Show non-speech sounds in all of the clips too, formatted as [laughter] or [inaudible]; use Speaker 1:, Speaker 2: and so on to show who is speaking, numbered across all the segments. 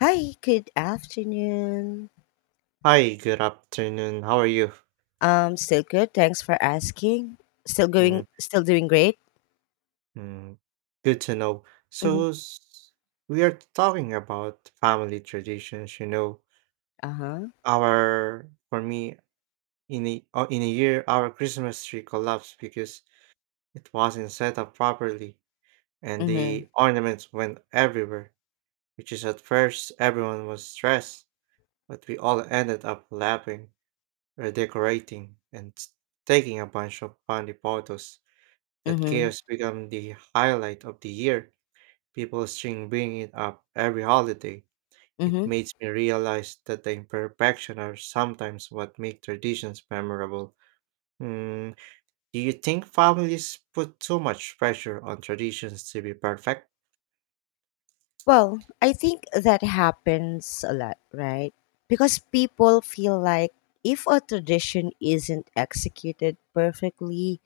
Speaker 1: Hi, good afternoon.
Speaker 2: Hi, good afternoon. How are you?
Speaker 1: Still good, thanks for asking. Still going, still doing great.
Speaker 2: Mm-hmm. Good to know.
Speaker 1: Mm-hmm.
Speaker 2: We are talking about family traditions. You know,
Speaker 1: Uh huh.
Speaker 2: our for me in a year, our Christmas tree collapsed because it wasn't set up properly, and
Speaker 1: Mm hmm.
Speaker 2: the ornaments went everywhere. Which, is at first, everyone was stressed, but we all ended up laughing, redecorating, and taking a bunch of funny photos.
Speaker 1: Mm
Speaker 2: That
Speaker 1: hmm.
Speaker 2: chaos become the highlight of the year. People string bring it up every holiday.
Speaker 1: Mm
Speaker 2: It
Speaker 1: hmm.
Speaker 2: makes me realize that the imperfection are sometimes what make traditions memorable. Mm, do you think families put too much pressure on traditions to be perfect?
Speaker 1: Well, I think that happens a lot, right? Because people feel like if a tradition isn't executed perfectly,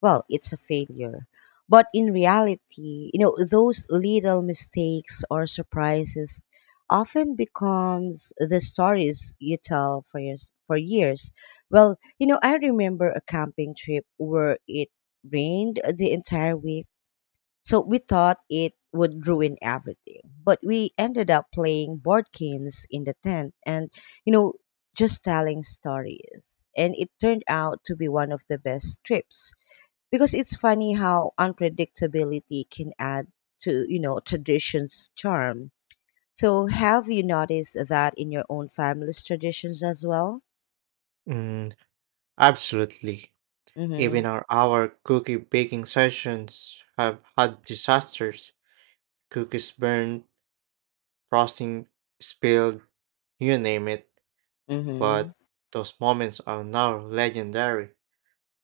Speaker 1: well, it's a failure. But in reality, you know, those little mistakes or surprises often becomes the stories you tell for years for years. Well, you know, I remember a camping trip where it rained the entire week. So we thought it would ruin everything, but we ended up playing board games in the tent and, you know, just telling stories, and it turned out to be one of the best trips because it's funny how unpredictability can add to, you know, tradition's charm. So have you noticed that in your own family's traditions as well?
Speaker 2: Mm, Absolutely.
Speaker 1: Mm-hmm.
Speaker 2: Even our cookie baking sessions have had disasters. Cookies burned, frosting spilled, you name it.
Speaker 1: Mm-hmm.
Speaker 2: But those moments are now legendary.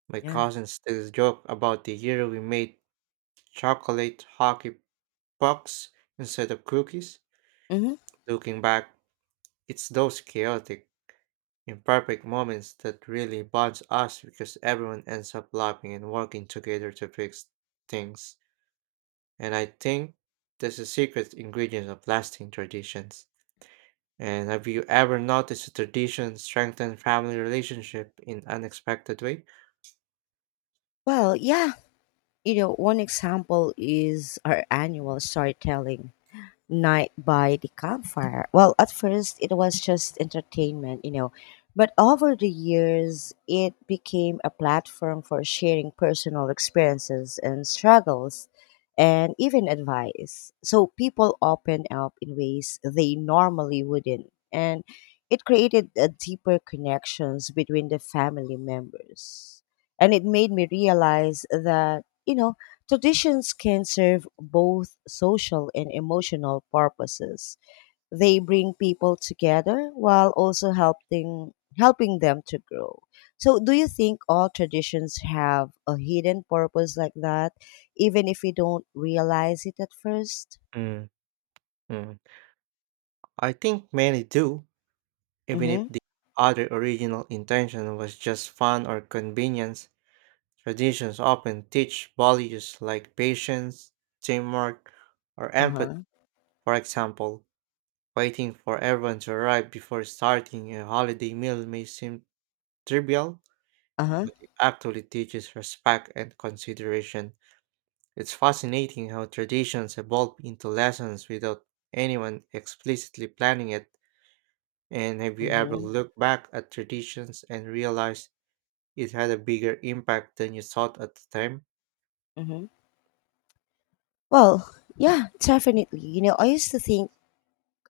Speaker 2: My
Speaker 1: Yeah.
Speaker 2: cousins still joke about the year we made chocolate hockey pucks instead of cookies.
Speaker 1: Mm-hmm.
Speaker 2: Looking back, it's those chaotic, imperfect moments that really bonds us because everyone ends up laughing and working together to fix things. And I think that's the secret ingredient of lasting traditions. And have you ever noticed a tradition strengthen family relationship in unexpected way?
Speaker 1: Well, yeah, you know, one example is our annual storytelling night by the campfire. Well, at first it was just entertainment, you know, but over the years it became a platform for sharing personal experiences and struggles and even advice. So people opened up in ways they normally wouldn't. And it created a deeper connections between the family members. And it made me realize that, you know, traditions can serve both social and emotional purposes. They bring people together while also helping them to grow. So do you think all traditions have a hidden purpose like that, even if we don't realize it at first?
Speaker 2: Mm. Mm. I think many do, even if
Speaker 1: Mhm.
Speaker 2: the other original intention was just fun or convenience. Traditions often teach values like patience, teamwork, or empathy.
Speaker 1: Uh-huh.
Speaker 2: For example, waiting for everyone to arrive before starting a holiday meal may seem trivial,
Speaker 1: Uh-huh.
Speaker 2: but it actually teaches respect and consideration. It's fascinating how traditions evolve into lessons without anyone explicitly planning it. And have you ever
Speaker 1: Mhm.
Speaker 2: looked back at traditions and realized it had a bigger impact than you thought at the time?
Speaker 1: Mhm. Well, yeah, definitely. You know, I used to think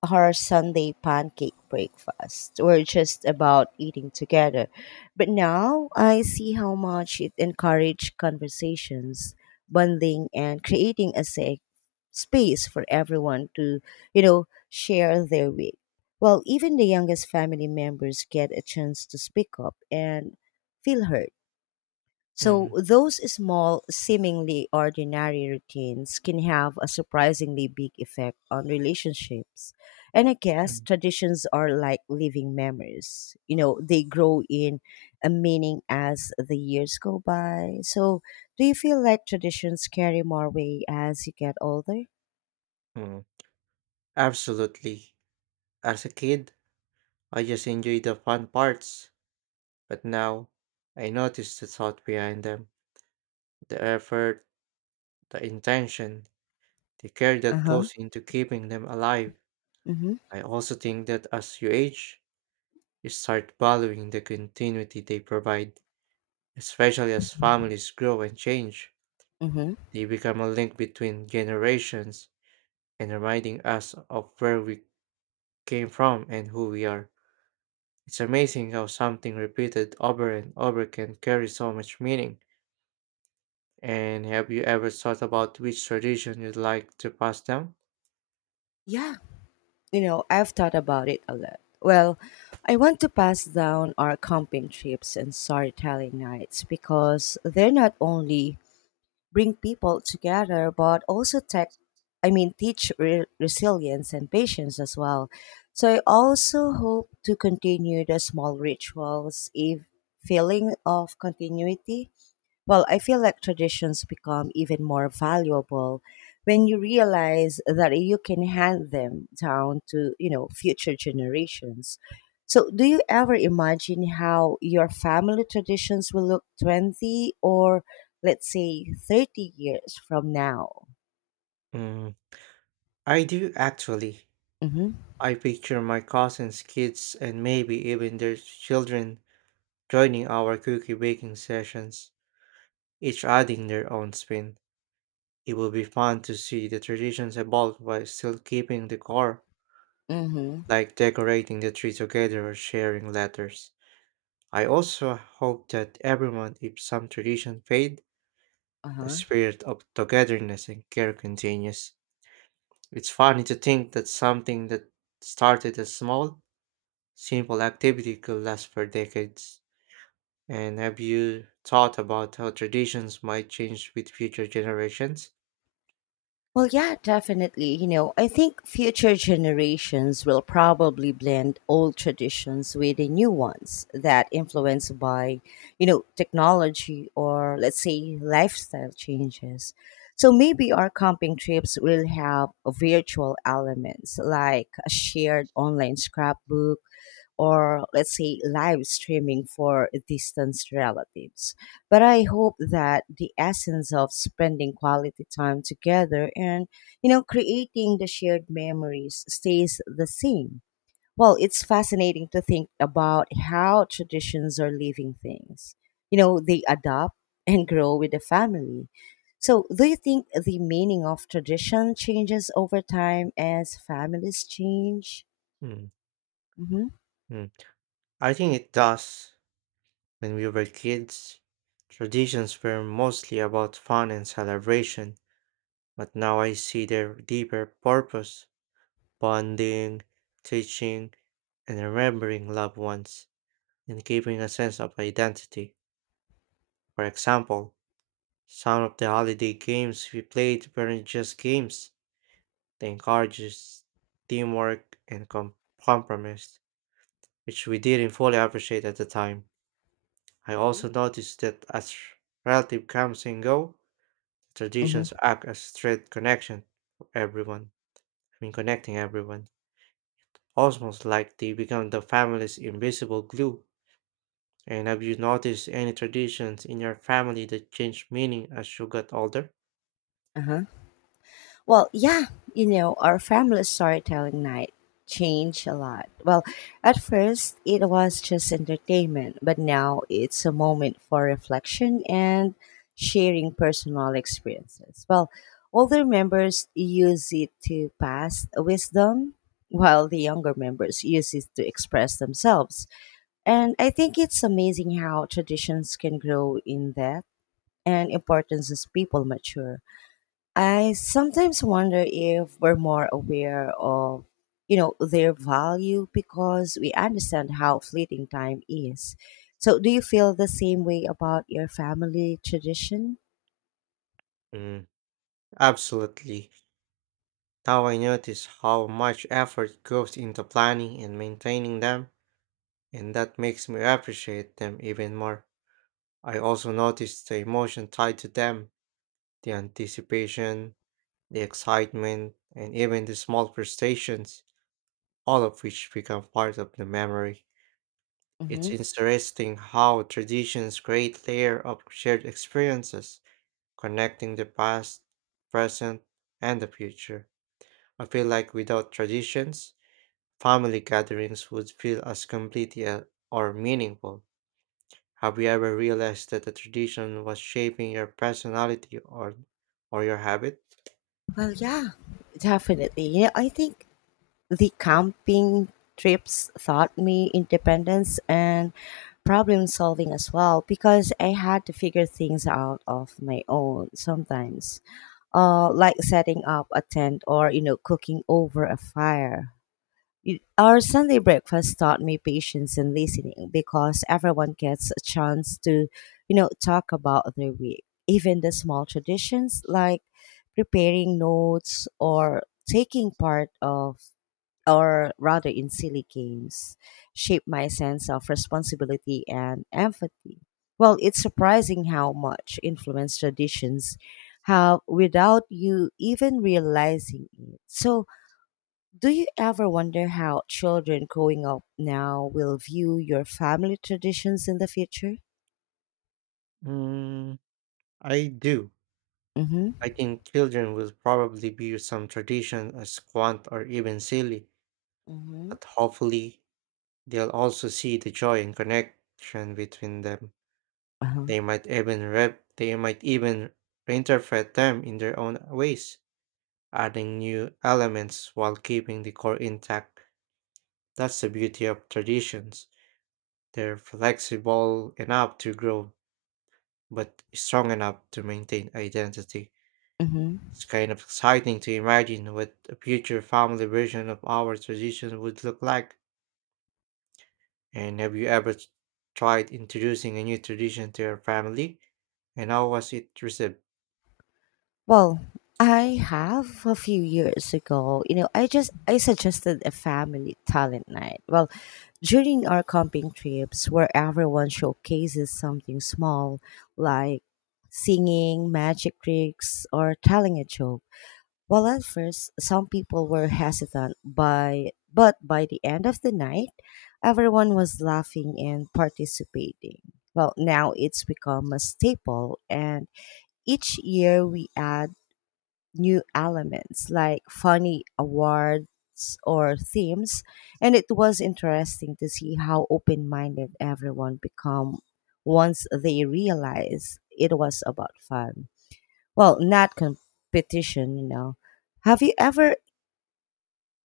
Speaker 1: our Sunday pancake breakfast were just about eating together. But now I see how much it encouraged conversations, bonding, and creating a safe space for everyone to, you know, share their week. Well, even the youngest family members get a chance to speak up and feel heard. So
Speaker 2: Mm,
Speaker 1: those small, seemingly ordinary routines can have a surprisingly big effect on relationships. And I guess
Speaker 2: mm,
Speaker 1: traditions are like living memories. You know, they grow in a meaning as the years go by. So, do you feel like traditions carry more weight as you get older?
Speaker 2: mm. Absolutely. As a kid, I just enjoyed the fun parts, but now I notice the thought behind them, the effort, the intention, the care
Speaker 1: Uh
Speaker 2: that
Speaker 1: huh.
Speaker 2: goes into keeping them alive.
Speaker 1: Mm hmm.
Speaker 2: I also think that as you age, you start valuing the continuity they provide, especially as families grow and change.
Speaker 1: Mm hmm.
Speaker 2: They become a link between generations and reminding us of where we came from and who we are. It's amazing how something repeated over and over can carry so much meaning. And have you ever thought about which tradition you'd like to pass down?
Speaker 1: Yeah, you know, I've thought about it a lot. Well, I want to pass down our camping trips and storytelling nights because they not only bring people together but also tech I mean teach resilience and patience as well. So I also hope to continue the small rituals, if feeling of continuity. Well, I feel like traditions become even more valuable when you realize that you can hand them down to, you know, future generations. So, do you ever imagine how your family traditions will look 20 or, let's say, 30 years from now?
Speaker 2: Mm, I do actually.
Speaker 1: Mhm.
Speaker 2: I picture my cousins' kids and maybe even their children joining our cookie baking sessions, each adding their own spin. It will be fun to see the traditions evolve while still keeping the core,
Speaker 1: Mhm.
Speaker 2: like decorating the tree together or sharing letters. I also hope that everyone, if some tradition fade, the
Speaker 1: Uh-huh.
Speaker 2: spirit of togetherness and care continues. It's funny to think that something that started as small, simple activity could last for decades. And have you thought about how traditions might change with future generations?
Speaker 1: Well, yeah, definitely. You know, I think future generations will probably blend old traditions with the new ones that influenced by, you know, technology or, let's say, lifestyle changes. So maybe our camping trips will have virtual elements like a shared online scrapbook or, let's say, live streaming for distant relatives. But I hope that the essence of spending quality time together and, you know, creating the shared memories stays the same. Well, it's fascinating to think about how traditions are living things. You know, they adapt and grow with the family. So, do you think the meaning of tradition changes over time as families change?
Speaker 2: Mm,
Speaker 1: Mm-hmm.
Speaker 2: mm. I think it does. When we were kids, traditions were mostly about fun and celebration, but now I see their deeper purpose: bonding, teaching, and remembering loved ones, and giving a sense of identity. For example, some of the holiday games we played weren't just games, they encouraged teamwork and compromise, which we didn't fully appreciate at the time. I also noticed that as relatives comes and go,
Speaker 1: Mm-hmm.
Speaker 2: traditions act as thread connection for everyone. I mean, connecting everyone. Almost like they become the family's invisible glue. And have you noticed any traditions in your family that changed meaning as you got older?
Speaker 1: Uh-huh. Well, yeah, you know, our family storytelling night changed a lot. Well, at first, it was just entertainment, but now it's a moment for reflection and sharing personal experiences. Well, older members use it to pass wisdom, while the younger members use it to express themselves. And I think it's amazing how traditions can grow in depth and importance as people mature. I sometimes wonder if we're more aware of, you know, their value because we understand how fleeting time is. So, do you feel the same way about your family tradition?
Speaker 2: Mm, Absolutely. Now I notice how much effort goes into planning and maintaining them, and that makes me appreciate them even more. I also notice the emotion tied to them, the anticipation, the excitement, and even the small frustrations, all of which become part of the memory. It's
Speaker 1: Hmm.
Speaker 2: interesting how traditions create layer of shared experiences, connecting the past, present, and the future. I feel like without traditions, family gatherings would feel as complete yet or meaningful. Have you ever realized that a tradition was shaping your personality or your habit?
Speaker 1: Well, yeah, definitely. Yeah, I think the camping trips taught me independence and problem solving as well, because I had to figure things out of my own sometimes. Like setting up a tent or, you know, cooking over a fire. Our Sunday breakfast taught me patience and listening because everyone gets a chance to, you know, talk about their week. Even the small traditions like preparing notes or taking part of, or rather in, silly games, shaped my sense of responsibility and empathy. Well, it's surprising how much influence traditions have without you even realizing it. So, do you ever wonder how children growing up now will view your family traditions in the future?
Speaker 2: Mm, I do.
Speaker 1: Mm-hmm.
Speaker 2: I think children will probably view some tradition as quaint or even silly,
Speaker 1: Mm-hmm.
Speaker 2: but hopefully they'll also see the joy and connection between them.
Speaker 1: Uh-huh.
Speaker 2: They might even reinterpret them in their own ways, adding new elements while keeping the core intact. That's the beauty of traditions. They're flexible enough to grow, but strong enough to maintain identity.
Speaker 1: Mm-hmm.
Speaker 2: It's kind of exciting to imagine what a future family version of our tradition would look like. And have you tried introducing a new tradition to your family? And how was it received?
Speaker 1: Well, I have, a few years ago, you know, I suggested a family talent night. Well, during our camping trips, where everyone showcases something small, like singing, magic tricks, or telling a joke. While at first some people were hesitant, by the end of the night, everyone was laughing and participating. Well, now it's become a staple, and each year we add new elements like funny awards or themes, and it was interesting to see how open-minded everyone become once they realize it was about fun, well, not competition, you know. Have you ever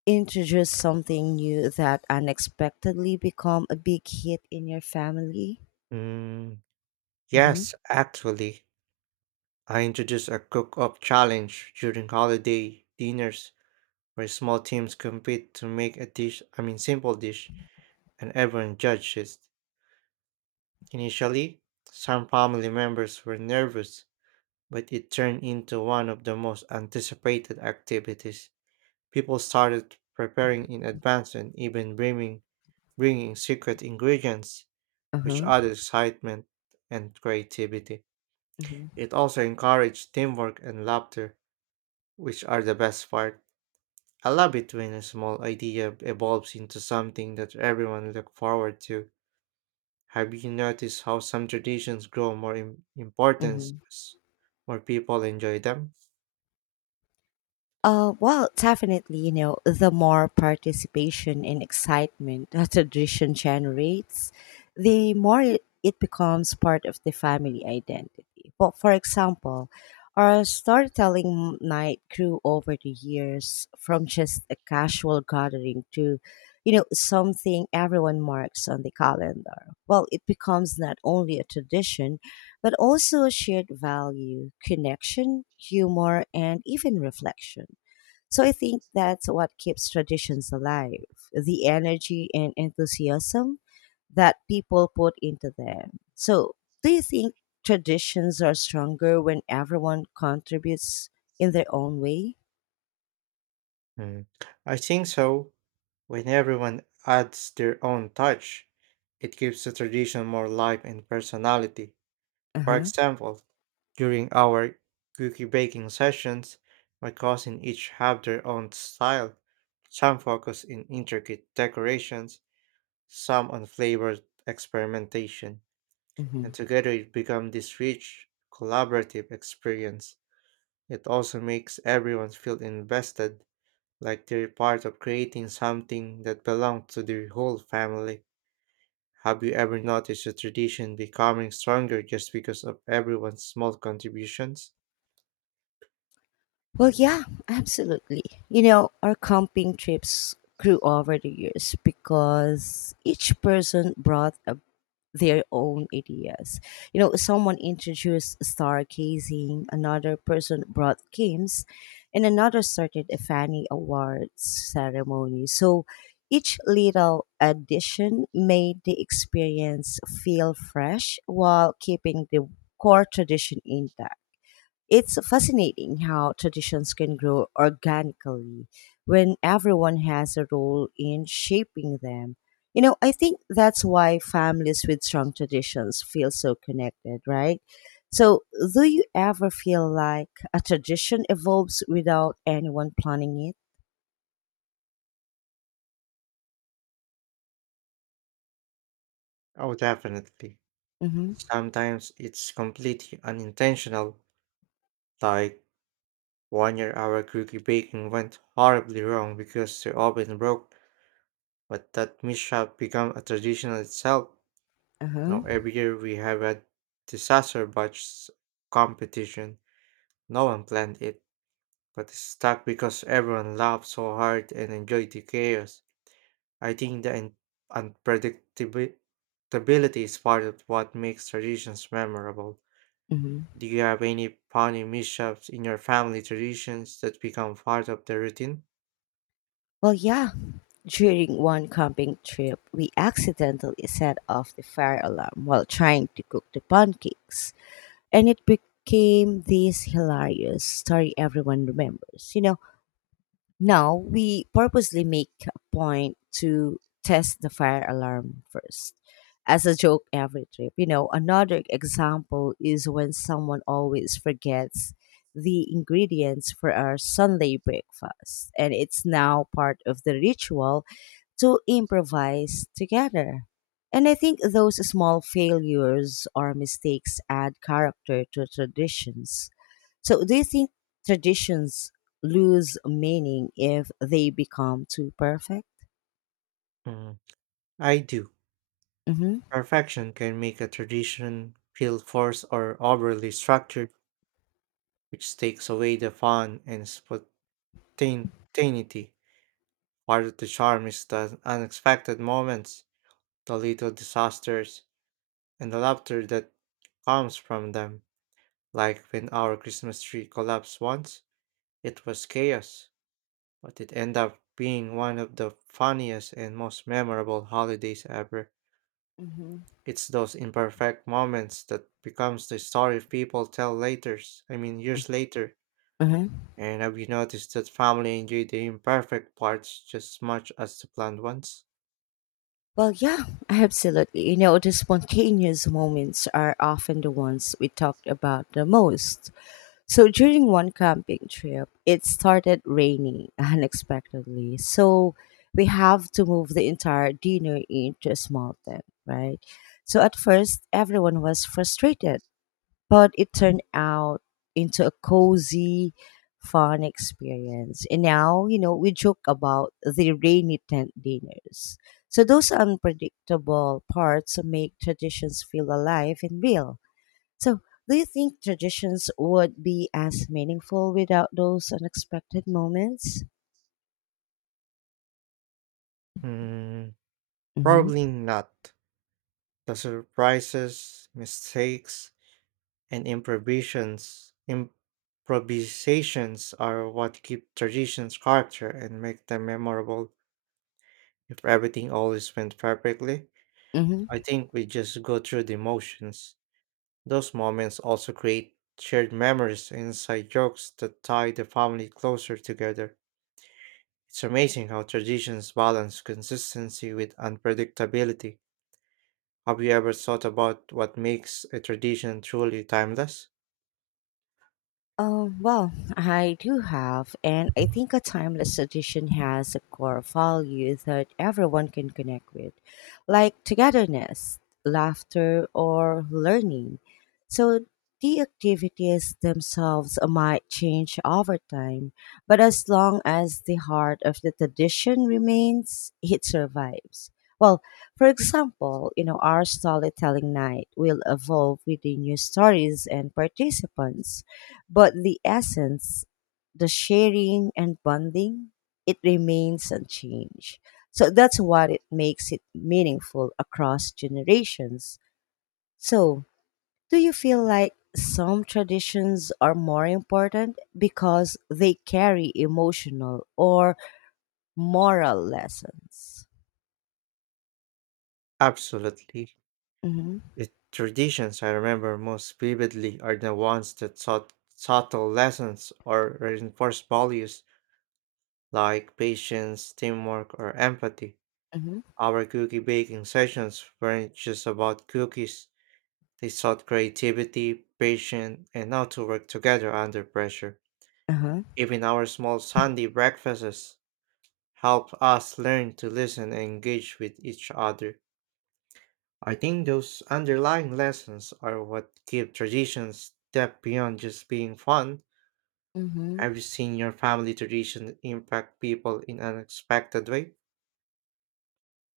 Speaker 1: introduced something new that unexpectedly become a big hit in your family?
Speaker 2: Mm,
Speaker 1: Mm-hmm.
Speaker 2: yes, actually, I introduced a cook-up challenge during holiday dinners where small teams compete to make a dish, I mean simple dish, and everyone judges. Initially, some family members were nervous, but it turned into one of the most anticipated activities. People started preparing in advance and even bringing secret ingredients, which
Speaker 1: Uh-huh.
Speaker 2: added excitement and creativity.
Speaker 1: Mm-hmm.
Speaker 2: It also encouraged teamwork and laughter, which are the best part. I love it when a small idea evolves into something that everyone look forward to. Have you noticed how some traditions grow more in importance
Speaker 1: Mm-hmm.
Speaker 2: as more people enjoy them?
Speaker 1: Well, definitely, you know, the more participation and excitement [laughs] a tradition generates, the more it becomes part of the family identity. But for example, our storytelling night grew over the years from just a casual gathering to, you know, something everyone marks on the calendar. Well, it becomes not only a tradition, but also a shared value, connection, humor, and even reflection. So I think that's what keeps traditions alive, the energy and enthusiasm that people put into them. So, do you think traditions are stronger when everyone contributes in their own way?
Speaker 2: Mm. I think so. When everyone adds their own touch, it gives the tradition more life and personality.
Speaker 1: Uh
Speaker 2: For
Speaker 1: huh.
Speaker 2: example, during our cookie baking sessions, my cousin each have their own style. Some focus in intricate decorations, some on flavored experimentation,
Speaker 1: Hmm.
Speaker 2: and together it becomes this rich, collaborative experience. It also makes everyone feel invested like they're part of creating something that belongs to the whole family. Have you ever noticed a tradition becoming stronger just because of everyone's small contributions?
Speaker 1: Well, yeah, absolutely. You know, our camping trips grew over the years because each person brought a their own ideas. You know, someone introduced stargazing, another person brought games, and another started a Fanny Awards ceremony. So each little addition made the experience feel fresh while keeping the core tradition intact. It's fascinating how traditions can grow organically when everyone has a role in shaping them. You know, I think that's why families with strong traditions feel so connected, right? So, do you ever feel like a tradition evolves without anyone planning it?
Speaker 2: Oh, definitely.
Speaker 1: Mm-hmm.
Speaker 2: Sometimes it's completely unintentional, like one year our cookie baking went horribly wrong because the oven broke, but that mishap became a tradition in itself. Now
Speaker 1: Uh-huh.
Speaker 2: every year we have a disaster batch competition. No one planned it but stuck because everyone laughed so hard and enjoyed the chaos. I think the unpredictability is part of what makes traditions memorable.
Speaker 1: Mm-hmm.
Speaker 2: Do you have any funny mishaps in your family traditions that become part of the routine?
Speaker 1: Well, yeah. During one camping trip, we accidentally set off the fire alarm while trying to cook the pancakes, and it became this hilarious story everyone remembers. You know, now we purposely make a point to test the fire alarm first as a joke every trip. You know, another example is when someone always forgets the ingredients for our Sunday breakfast, and it's now part of the ritual to improvise together. And I think those small failures or mistakes add character to traditions. So, do you think traditions lose meaning if they become too perfect?
Speaker 2: Mm, I do.
Speaker 1: Hmm.
Speaker 2: Perfection can make a tradition feel forced or overly structured, which takes away the fun and spontaneity. Part of the charm is the unexpected moments, the little disasters, and the laughter that comes from them. Like when our Christmas tree collapsed once, it was chaos, but it ended up being one of the funniest and most memorable holidays ever.
Speaker 1: Hmm.
Speaker 2: It's those imperfect moments that becomes the story people tell later, I mean years later.
Speaker 1: Uh huh.
Speaker 2: And have you noticed that family enjoy the imperfect parts just as much as the planned ones?
Speaker 1: Well, yeah, absolutely. You know, the spontaneous moments are often the ones we talked about the most. So during one camping trip, it started raining [laughs] unexpectedly. So we have to move the entire dinner into a small tent, right? So at first, everyone was frustrated but it turned out into a cozy, fun experience. And now, you know, we joke about the rainy tent dinners. So those unpredictable parts make traditions feel alive and real. So do you think traditions would be as meaningful without those unexpected moments?
Speaker 2: Hmm,
Speaker 1: Mm-hmm.
Speaker 2: Probably not. The surprises, mistakes, and improvisations are what keep traditions character and make them memorable. If everything always went perfectly,
Speaker 1: Mm-hmm.
Speaker 2: I think we just go through the motions. Those moments also create shared memories and inside jokes that tie the family closer together. It's amazing how traditions balance consistency with unpredictability. Have you ever thought about what makes a tradition truly timeless?
Speaker 1: Well, I do have, and I think a timeless tradition has a core value that everyone can connect with, like togetherness, laughter, or learning. So the activities themselves might change over time, but as long as the heart of the tradition remains, it survives. Well, for example, you know, our storytelling night will evolve with the new stories and participants, but the essence, the sharing and bonding, it remains unchanged. So that's what it makes it meaningful across generations. So, do you feel like some traditions are more important because they carry emotional or moral lessons?
Speaker 2: Absolutely.
Speaker 1: Mm-hmm.
Speaker 2: The traditions I remember most vividly are the ones that taught subtle lessons or reinforced values like patience, teamwork, or empathy.
Speaker 1: Mm-hmm.
Speaker 2: Our cookie baking sessions weren't just about cookies, they taught creativity, patience, and how to work together under pressure.
Speaker 1: Uh-huh.
Speaker 2: Even our small Sunday breakfasts helped us learn to listen and engage with each other. I think those underlying lessons are what give traditions depth beyond just being fun.
Speaker 1: Mm-hmm.
Speaker 2: Have you seen your family tradition impact people in an unexpected way?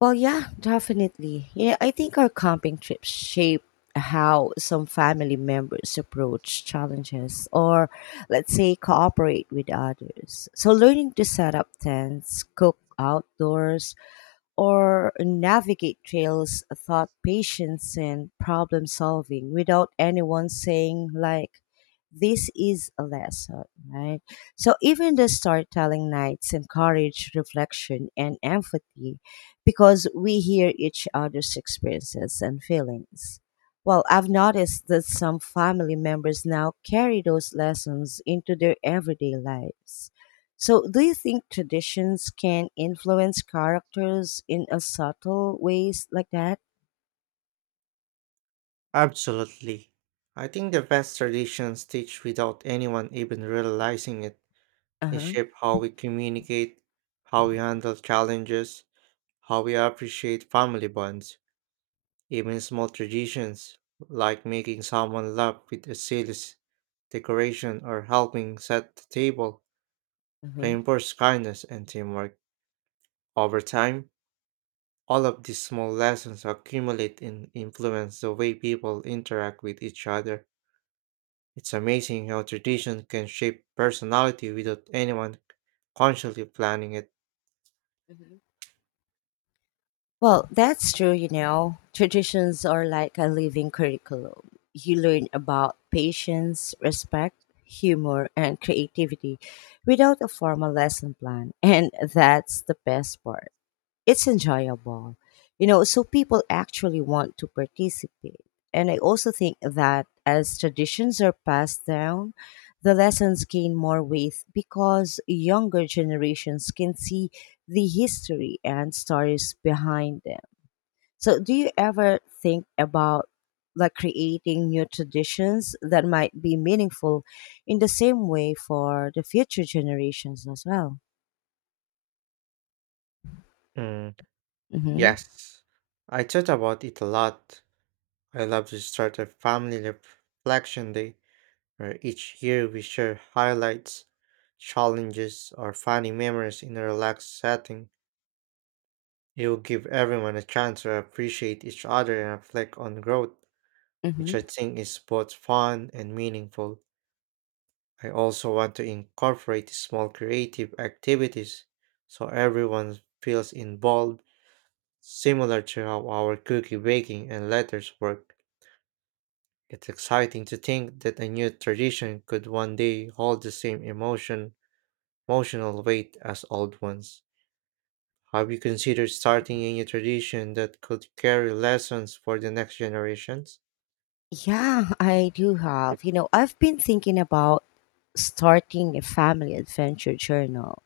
Speaker 1: Well, yeah, definitely. Yeah, I think our camping trips shape how some family members approach challenges or, let's say, cooperate with others. So, learning to set up tents, cook outdoors, or navigate trails thought patience and problem solving without anyone saying like this is a lesson, right? So even the storytelling nights encourage reflection and empathy because we hear each other's experiences and feelings. Well, I've noticed that some family members now carry those lessons into their everyday lives. So, do you think traditions can influence characters in a subtle ways like that?
Speaker 2: Absolutely. I think the best traditions teach without anyone even realizing it.
Speaker 1: Uh
Speaker 2: They
Speaker 1: huh.
Speaker 2: shape how we communicate, how we handle challenges, how we appreciate family bonds. Even small traditions, like making someone laugh with a decoration or helping set the table,
Speaker 1: Uh huh.
Speaker 2: reinforce kindness and teamwork. Over time, all of these small lessons accumulate and influence the way people interact with each other. It's amazing how tradition can shape personality without anyone consciously planning it.
Speaker 1: Hmm. Well, that's true, you know. Traditions are like a living curriculum. You learn about patience, respect, humor, and creativity without a formal lesson plan. And that's the best part. It's enjoyable. You know, so people actually want to participate. And I also think that as traditions are passed down, the lessons gain more weight because younger generations can see the history and stories behind them. So, do you ever think about like creating new traditions that might be meaningful in the same way for the future generations as well?
Speaker 2: Mm,
Speaker 1: Mm-hmm.
Speaker 2: yes, I thought about it a lot. I love to start a family reflection day where each year we share highlights, challenges, or funny memories in a relaxed setting. You'll give everyone a chance to appreciate each other and reflect on growth, which
Speaker 1: Mm-hmm.
Speaker 2: I think is both fun and meaningful. I also want to incorporate small creative activities so everyone feels involved, similar to how our cookie baking and letters work. It's exciting to think that a new tradition could one day hold the same emotional weight as old ones. Have you considered starting a new tradition that could carry lessons for the next generations?
Speaker 1: Yeah, I do have. You know, I've been thinking about starting a family adventure journal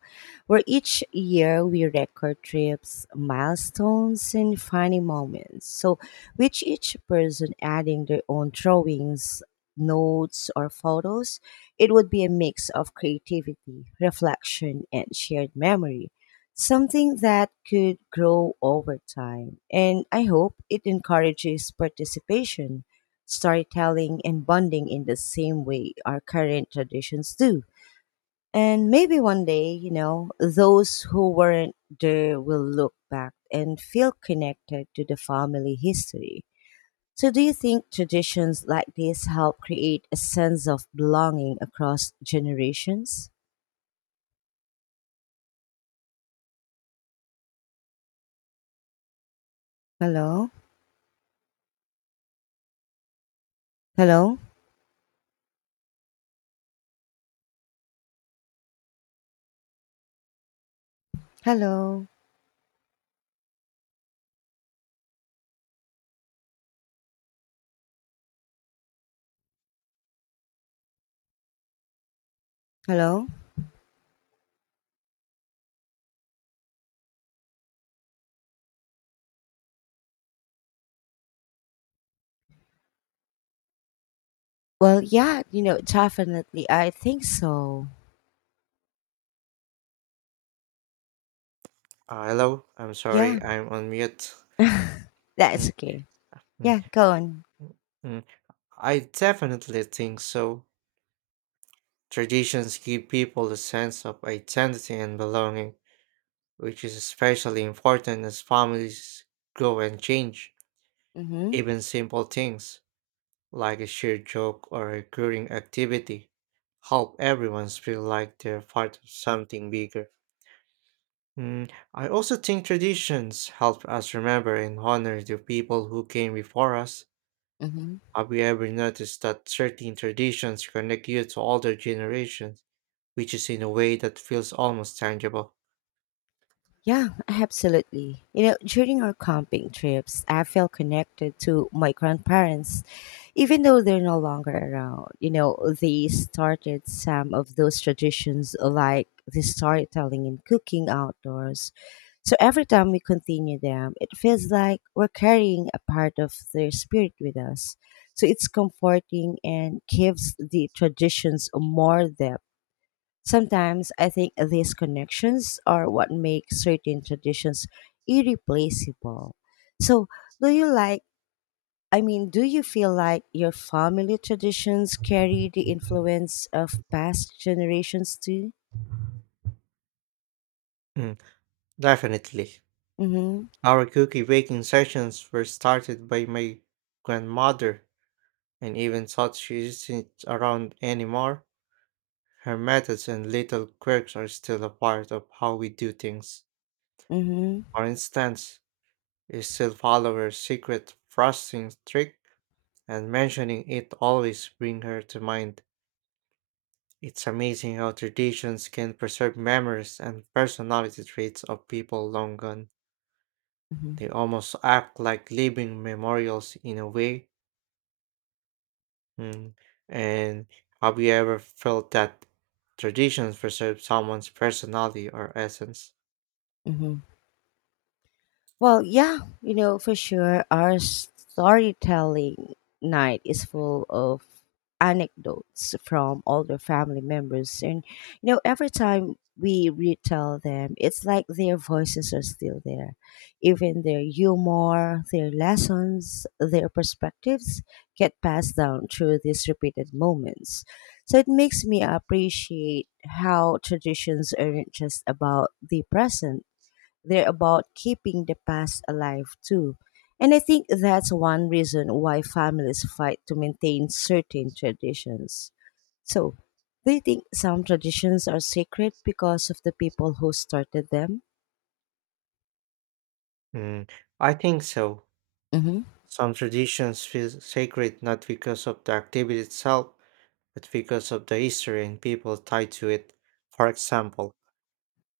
Speaker 1: where each year we record trips, milestones, and funny moments. So, with each person adding their own drawings, notes, or photos, it would be a mix of creativity, reflection, and shared memory. Something that could grow over time. And I hope it encourages participation, storytelling, and bonding in the same way our current traditions do. And maybe one day, you know, those who weren't there will look back and feel connected to the family history. So, do you think traditions like this help create a sense of belonging across generations? Hello? Hello? Hello? Hello? Well, yeah, you know, definitely. I think so.
Speaker 2: Hello, I'm
Speaker 1: Yeah,
Speaker 2: sorry, I'm on mute.
Speaker 1: [laughs]
Speaker 2: Mm,
Speaker 1: that's okay.
Speaker 2: mm,
Speaker 1: Yeah, go on.
Speaker 2: mm. I definitely think so. Traditions give people a sense of identity and belonging, which is especially important as families grow and change.
Speaker 1: Mm hmm.
Speaker 2: Even simple things, like a shared joke or a recurring activity, help everyone feel like they're part of something bigger. I also think traditions help us remember and honor the people who came before us.
Speaker 1: Mm hmm.
Speaker 2: Have you ever noticed that certain traditions connect you to older generations, which is in a way that feels almost tangible?
Speaker 1: Yeah, absolutely. You know, during our camping trips, I felt connected to my grandparents, even though they're no longer around. You know, they started some of those traditions like the storytelling and cooking outdoors. So every time we continue them, it feels like we're carrying a part of their spirit with us. So it's comforting and gives the traditions more depth. Sometimes I think these connections are what make certain traditions irreplaceable. So, do you like, do you feel like your family traditions carry the influence of past generations too?
Speaker 2: Mm, Definitely.
Speaker 1: Mm
Speaker 2: Our cookie baking sessions were started by my grandmother, and even though she isn't around anymore, her methods and little quirks are still a part of how we do things.
Speaker 1: hmm. Mm hmm.
Speaker 2: For instance, you still follow her secret frosting trick, and mentioning it always bring her to mind. It's amazing how traditions can preserve memories and personality traits of people long gone.
Speaker 1: Mm hmm.
Speaker 2: They almost act like living memorials in a way. Mm. And have you ever felt that traditions preserve someone's personality or essence?
Speaker 1: Mm hmm. Well, yeah, you know, for sure, our storytelling night is full of anecdotes from older family members. And, you know, every time we retell them, it's like their voices are still there. Even their humor, their lessons, their perspectives get passed down through these repeated moments. So it makes me appreciate how traditions aren't just about the present, they're about keeping the past alive too. And I think that's one reason why families fight to maintain certain traditions. So, do you think some traditions are sacred because of the people who started them?
Speaker 2: Mm. I think so.
Speaker 1: Mm-hmm.
Speaker 2: Some traditions feel sacred not because of the activity itself, but because of the history and people tied to it. For example,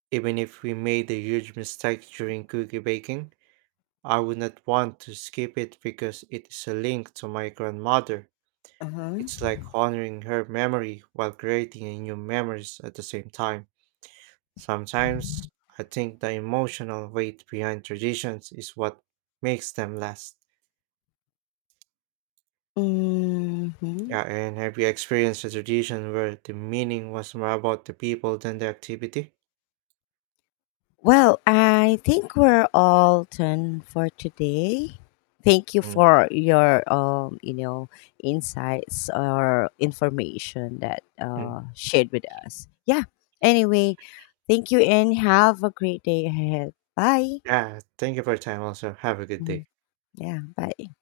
Speaker 2: even if we made a huge mistake during cookie baking, I would not want to skip it because it is a link to my grandmother.
Speaker 1: Uh-huh.
Speaker 2: It's like honoring her memory while creating a new memories at the same time. Sometimes I think the emotional weight behind traditions is what makes them last.
Speaker 1: Mm-hmm.
Speaker 2: Yeah, and have you experienced a tradition where the meaning was more about the people than the activity?
Speaker 1: Well, I think we're all done for today. Thank you
Speaker 2: Mm.
Speaker 1: for your insights or information that
Speaker 2: Mm.
Speaker 1: shared with us. Yeah. Anyway, thank you and have a great day ahead. Bye.
Speaker 2: Yeah, thank you for your time also. Have a good
Speaker 1: Mhm.
Speaker 2: day.
Speaker 1: Yeah, bye.